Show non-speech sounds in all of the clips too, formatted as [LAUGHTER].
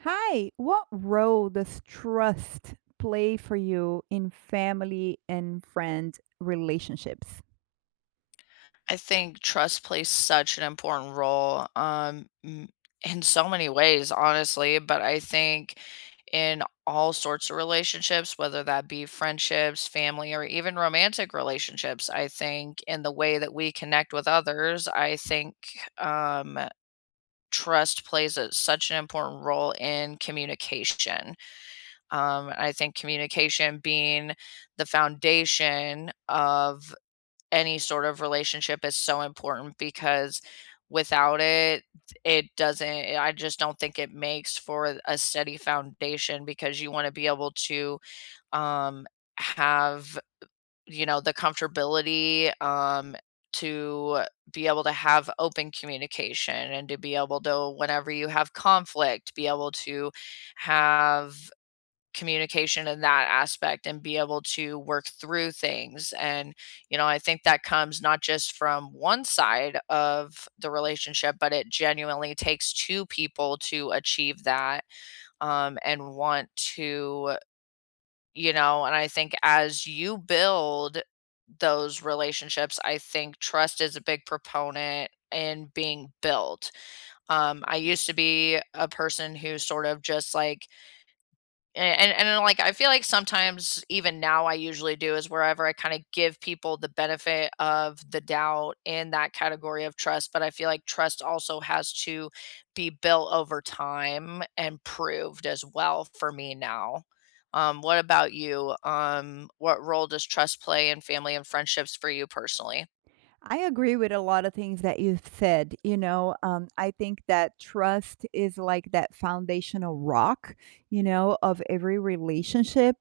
Hi, what role does trust play for you in family and friend relationships? I think trust plays such an important role in so many ways, honestly. But I think in all sorts of relationships, whether that be friendships, family, or even romantic relationships, I think in the way that we connect with others, I think um, trust plays such an important role in communication. I think communication being the foundation of any sort of relationship is so important because without it, it doesn't, eh, I just don't think it makes for a steady foundation because you want to be able to um, have, you know, the comfortability to be able to have open communication and to be able to, whenever you have conflict, be able to have communication in that aspect and be able to work through things. And you know, I think that comes not just from one side of the relationship, but it genuinely takes two people to achieve that. And want to, you know, and I think as you build those relationships, I think trust is a big proponent in being built. I used to be a person who sort of just like a and then, like, I feel like sometimes even now I usually do is wherever I kinda give people the benefit of the doubt in that category of trust, but I feel like trust also has to be built over time and proved as well for me now. What about you? What role does trust play in family and friendships for you personally? I agree with a lot of things that you've said. I think that trust is like that foundational rock, you know, of every relationship,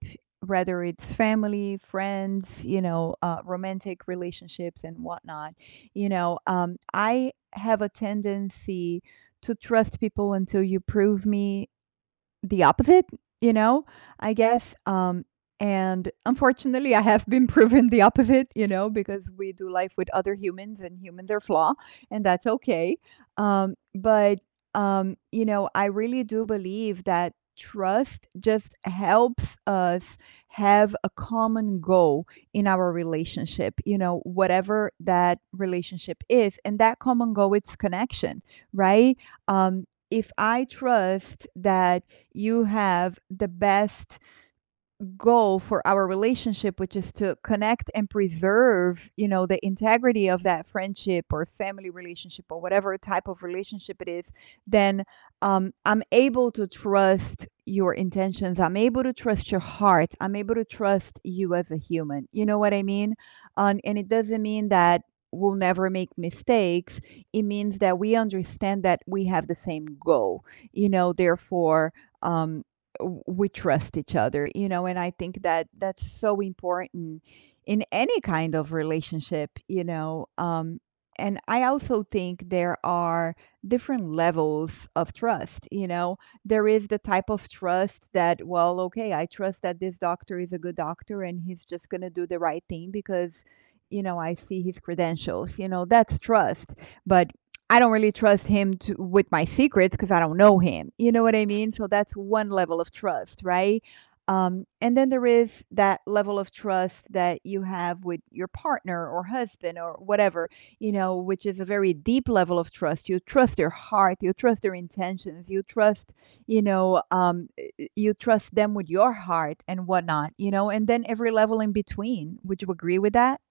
whether it's family, friends, romantic relationships and whatnot. I have a tendency to trust people until you prove me the opposite, you know, I guess, and unfortunately, I have been [LAUGHS] proven the opposite, you know, because we do life with other humans and humans are flawed, and that's okay. Um, but, you know, I really do believe that trust just helps us have a common goal in our relationship, you know, whatever that relationship is. And that common goal, it's connection, right? Um, if I trust that you have the best goal for our relationship, which is to connect and preserve, you know, the integrity of that friendship or family relationship or whatever type of relationship it is, then I'm able to trust your intentions. I'm able to trust your heart. I'm able to trust you as a human. You know what I mean? And it doesn't mean that we'll never make mistakes. It means that we understand that we have the same goal. You know, therefore, um, we trust each other, you know, and I think that that's so important in any kind of relationship, you know. And I also think there are different levels of trust, you know. There is the type of trust that, well, okay, I trust that this doctor is a good doctor and he's just going to do the right thing because, you know, I see his credentials, you know, that's trust. But I don't really trust him to with my secrets because I don't know him. You know what I mean? So that's one level of trust, right? And then there is that level of trust that you have with your partner or husband or whatever, you know, which is a very deep level of trust. You trust their heart, you trust their intentions, you trust, you trust them with your heart and whatnot, you know, and then every level in between. Would you agree with that?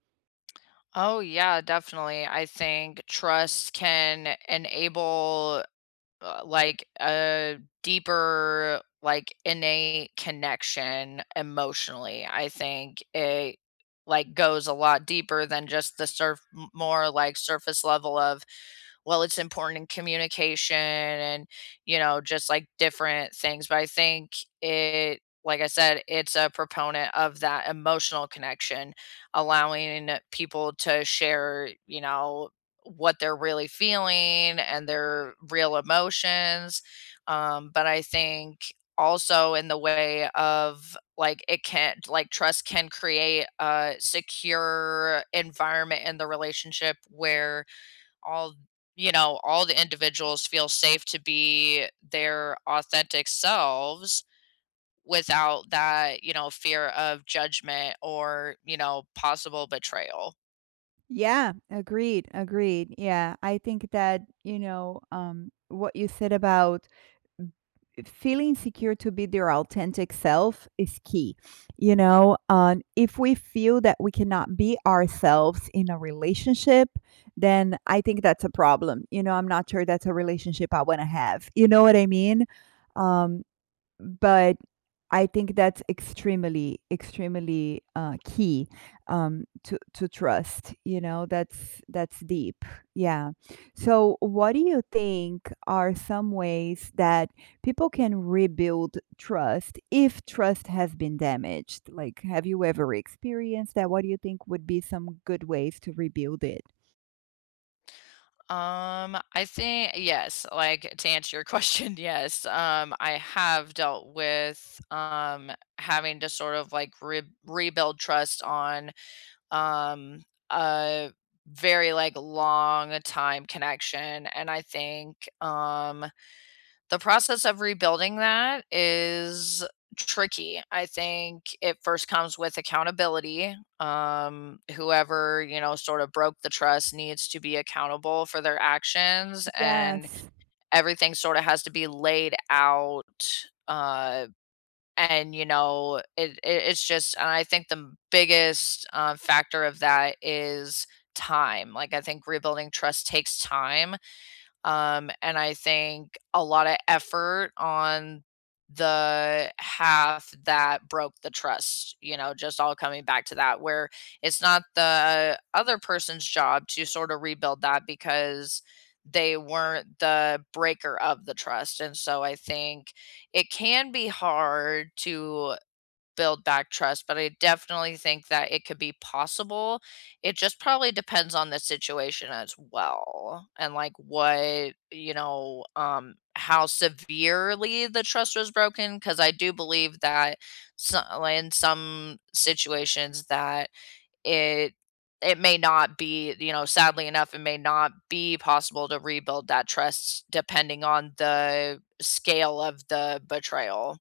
Oh, yeah, definitely. I think trust can enable like a deeper, like, innate connection emotionally. I think it like goes a lot deeper than just the more like surface level of, well, it's important in communication and you know, just like different things. But I think it, like I said, it's a proponent of that emotional connection, allowing people to share, you know, what they're really feeling and their real emotions. But I think also in the way of, like, it can, like, trust can create a secure environment in the relationship where all, you know, all the individuals feel safe to be their authentic selves without that, you know, fear of judgment or, you know, possible betrayal. Yeah, agreed, agreed. Yeah, I think that, what you said about feeling secure to be their authentic self is key. If we feel that we cannot be ourselves in a relationship, then I think that's a problem. You know, I'm not sure that's a relationship I want to have. You know what I mean? Um, but I think that's extremely, extremely key, to trust. You know, that's deep. Yeah. So, what do you think are some ways that people can rebuild trust if trust has been damaged? Like, have you ever experienced that? What do you think would be some good ways to rebuild it? I think yes, like to answer your question, [LAUGHS] yes. I have dealt with, um, having to sort of like re rebuild trust on, um, a very like long time connection. And I think, um, the process of rebuilding that is tricky. I think it first comes with accountability. Whoever, you know, sort of broke the trust needs to be accountable for their actions, and Yes. everything sort of has to be laid out. And, you know, and I think the biggest factor of that is time. Like, I think rebuilding trust takes time, and I think a lot of effort on the half that broke the trust, you know, just all coming back to that, where it's not the other person's job to sort of rebuild that because they weren't the breaker of the trust. And so I think it can be hard to build back trust, but I definitely think that it could be possible. It just probably depends on the situation as well, and like what, you know, um, how severely the trust was broken, because I do believe that so, in some situations that it it may not be, you know, sadly enough, it may not be possible to rebuild that trust depending on the scale of the betrayal.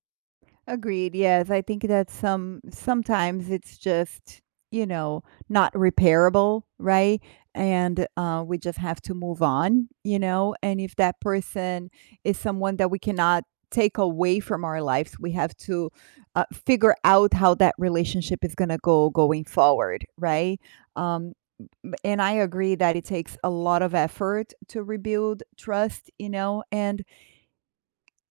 Agreed. Yes, I think that sometimes it's just, you know, not repairable, right? And we just have to move on, you know. And if that person is someone that we cannot take away from our lives, we have to figure out how that relationship is going to go going forward, right? Um, and I agree that it takes a lot of effort to rebuild trust, you know, and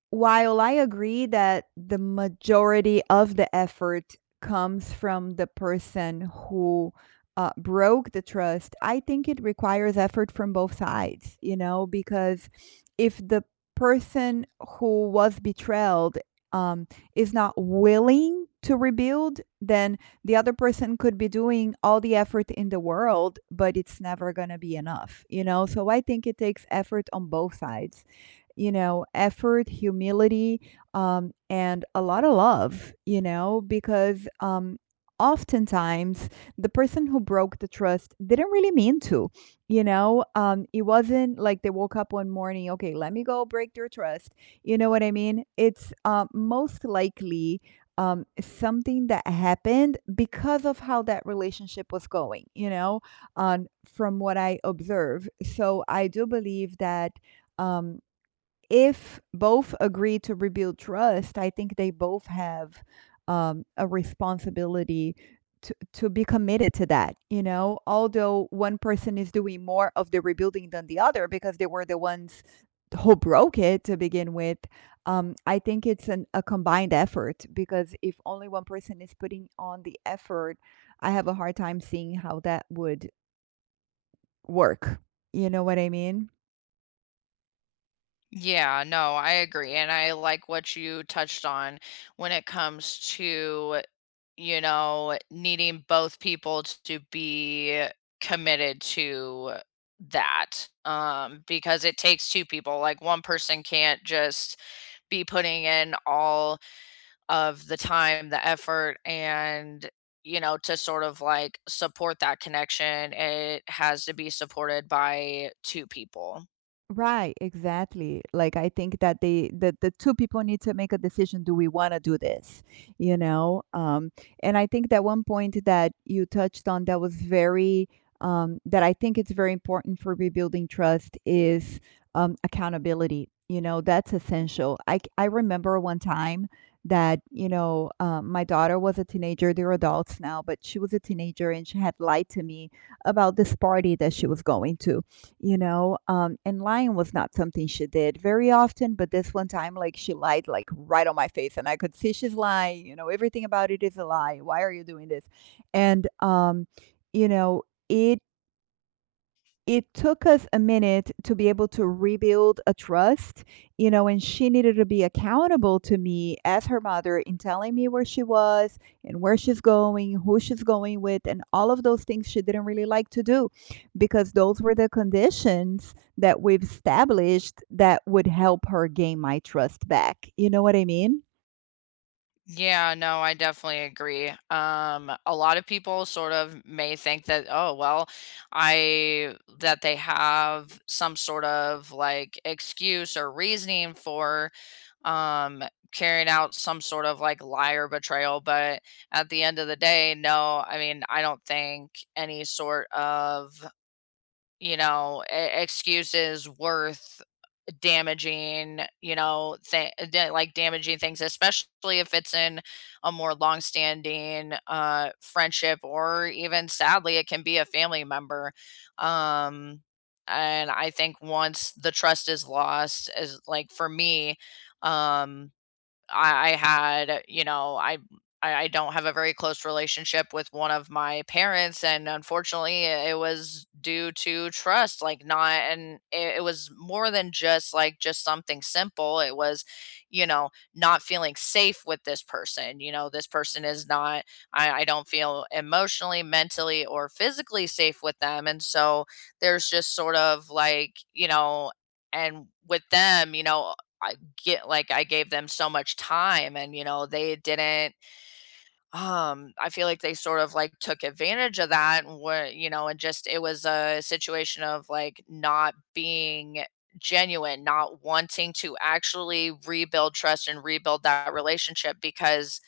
while I agree that the majority of the effort comes from the person who broke the trust, I think it requires effort from both sides, you know, because if the person who was betrayed, um, is not willing to rebuild, then the other person could be doing all the effort in the world, but it's never going to be enough, you know? So I think it takes effort on both sides, you know, effort, humility, and a lot of love, you know, because oftentimes the person who broke the trust didn't really mean to, you know, it wasn't like they woke up one morning, okay, let me go break their trust. You know what I mean? It's most likely something that happened because of how that relationship was going, you know, from what I observe. So I do believe that. Um, if both agree to rebuild trust, I think they both have, a responsibility to be committed to that. You know, although one person is doing more of the rebuilding than the other because they were the ones who broke it to begin with, I think it's a combined effort because if only one person is putting on the effort, I have a hard time seeing how that would work. You know what I mean? Yeah, no, I agree. And I like what you touched on when it comes to, you know, needing both people to be committed to that. Because it takes two people. Like, one person can't just be putting in all of the time, the effort, and you know, to sort of like support that connection, it has to be supported by two people. Right, exactly. Like I think that the two people need to make a decision, do we want to do this? You know? And I think that one point that you touched on that was very that I think it's very important for rebuilding trust is accountability. You know, that's essential. I remember one time that, you know, my daughter was a teenager, they're adults now, but she was a teenager and she had lied to me about this party that she was going to, you know, and lying was not something she did very often, but this one time, like, she lied like right on my face and I could see she's lying, you know, everything about it is a lie, why are you doing this? And you know, it it took us a minute to be able to rebuild a trust, you know, and she needed to be accountable to me as her mother in telling me where she was and where she's going, who she's going with, and all of those things she didn't really like to do because those were the conditions that we've established that would help her gain my trust back. You know what I mean? Yeah, no, I definitely agree. A lot of people sort of may think that, oh, well, I that they have some sort of like excuse or reasoning for, um, carrying out some sort of like lie or betrayal. But at the end of the day, no, I mean, I don't think any sort of, you know, excuse is worth damaging, you know, like damaging things, especially if it's in a more longstanding friendship, or even sadly, it can be a family member. Um, and I think once the trust is lost, is like for me, um, I had, you know, I don't have a very close relationship with one of my parents, and unfortunately, it was due to trust, like not, and it was more than just like just something simple. It was, you know, not feeling safe with this person. You know, this person is not. I don't feel emotionally, mentally, or physically safe with them, and so there's just sort of like, you know, and with them, you know, get like I gave them so much time and you know they didn't, um, I feel like they sort of like took advantage of that and were, you know, and just it was a situation of like not being genuine, not wanting to actually rebuild trust and rebuild that relationship because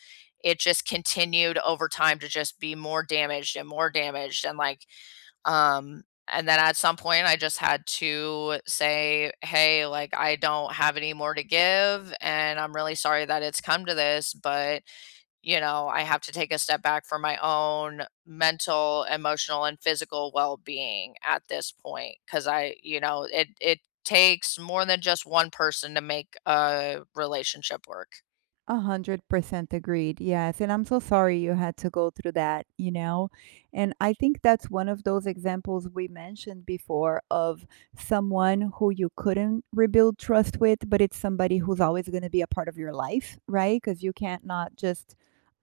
it just continued over time to just be more damaged and like, um, and then at some point, I just had to say, "Hey, like, I don't have any more to give, and I'm really sorry that it's come to this, but, you know, I have to take a step back for my own mental, emotional, and physical well-being at this point, because I you know, it takes more than just one person to make a relationship work." 100% agreed. Yes. And I'm so sorry you had to go through that, you know? And I think that's one of those examples we mentioned before of someone who you couldn't rebuild trust with, but it's somebody who's always going to be a part of your life, right? Because you can't not just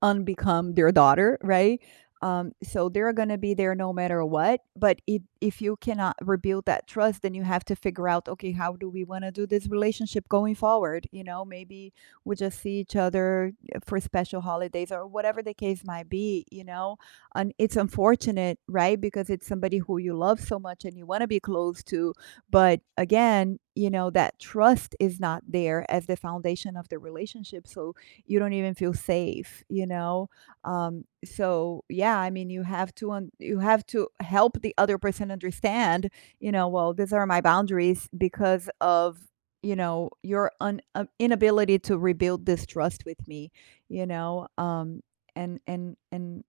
unbecome their daughter, right? So they're going to be there no matter what. But it, if you cannot rebuild that trust, then you have to figure out, okay, how do we want to do this relationship going forward? You know, maybe we just see each other for special holidays or whatever the case might be, you know. And it's unfortunate, right? Because it's somebody who you love so much and you want to be close to. But again, you know, that trust is not there as the foundation of the relationship. So you don't even feel safe, you know? So yeah, I mean, you have to, you have to help the other person understand, you know, well, these are my boundaries because of, you know, your un inability to rebuild this trust with me, you know, and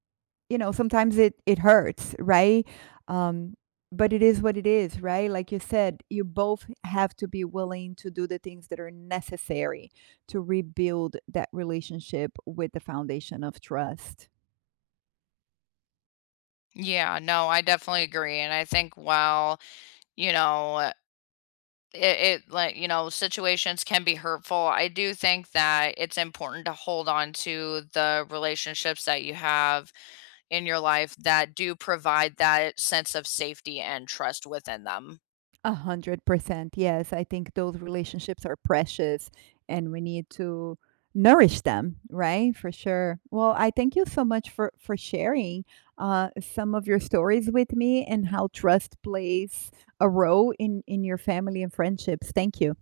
you know, sometimes it it hurts, right? Um, but it is what it is, right? Like you said, you both have to be willing to do the things that are necessary to rebuild that relationship with the foundation of trust. Yeah, no, I definitely agree, and I think while, you know, it like you know situations can be hurtful, I do think that it's important to hold on to the relationships that you have in your life that do provide that sense of safety and trust within them. 100%. Yes, I think those relationships are precious and we need to nourish them, right? For sure. Well, I thank you so much for sharing some of your stories with me and how trust plays a role in your family and friendships. Thank you.